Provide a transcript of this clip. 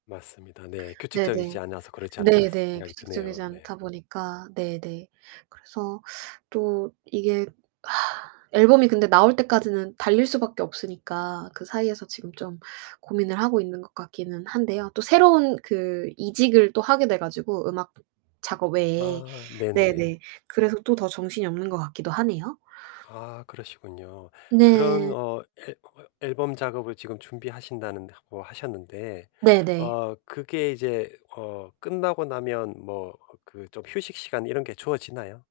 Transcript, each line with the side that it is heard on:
left: 맞습니다. 네. '규칙적이지
right: 네네.
left: 않아서 그렇지 않을까.' 새
right: 네네.
left: 생각이
right: 규칙적이지
left: 드네요. 네.
right: 않다보니까 네네. 그래서 또 이게 앨범이 근데 나올때까지는 달릴 수 밖에 없으니까 그 사이에서 지금 좀 고민을 하고 있는 것 같기는 한데요 또 새로운 그 이직을 또 하게 되가지고 음악 작업 외에
left: 아, 네, 네.
right: 네네 그래서 또 더 정신이 없는 것 같기도 하네요.
left: 아, 그러시군요. 그런
right: 네.
left: 어 앨 어 앨범 작업을 지금 준비하신다는 하고 하셨는데
right: 네네.
left: 어 그게 이제 어 끝나고 나면 뭐 그 좀 휴식 시간 이런 게 주어지나요?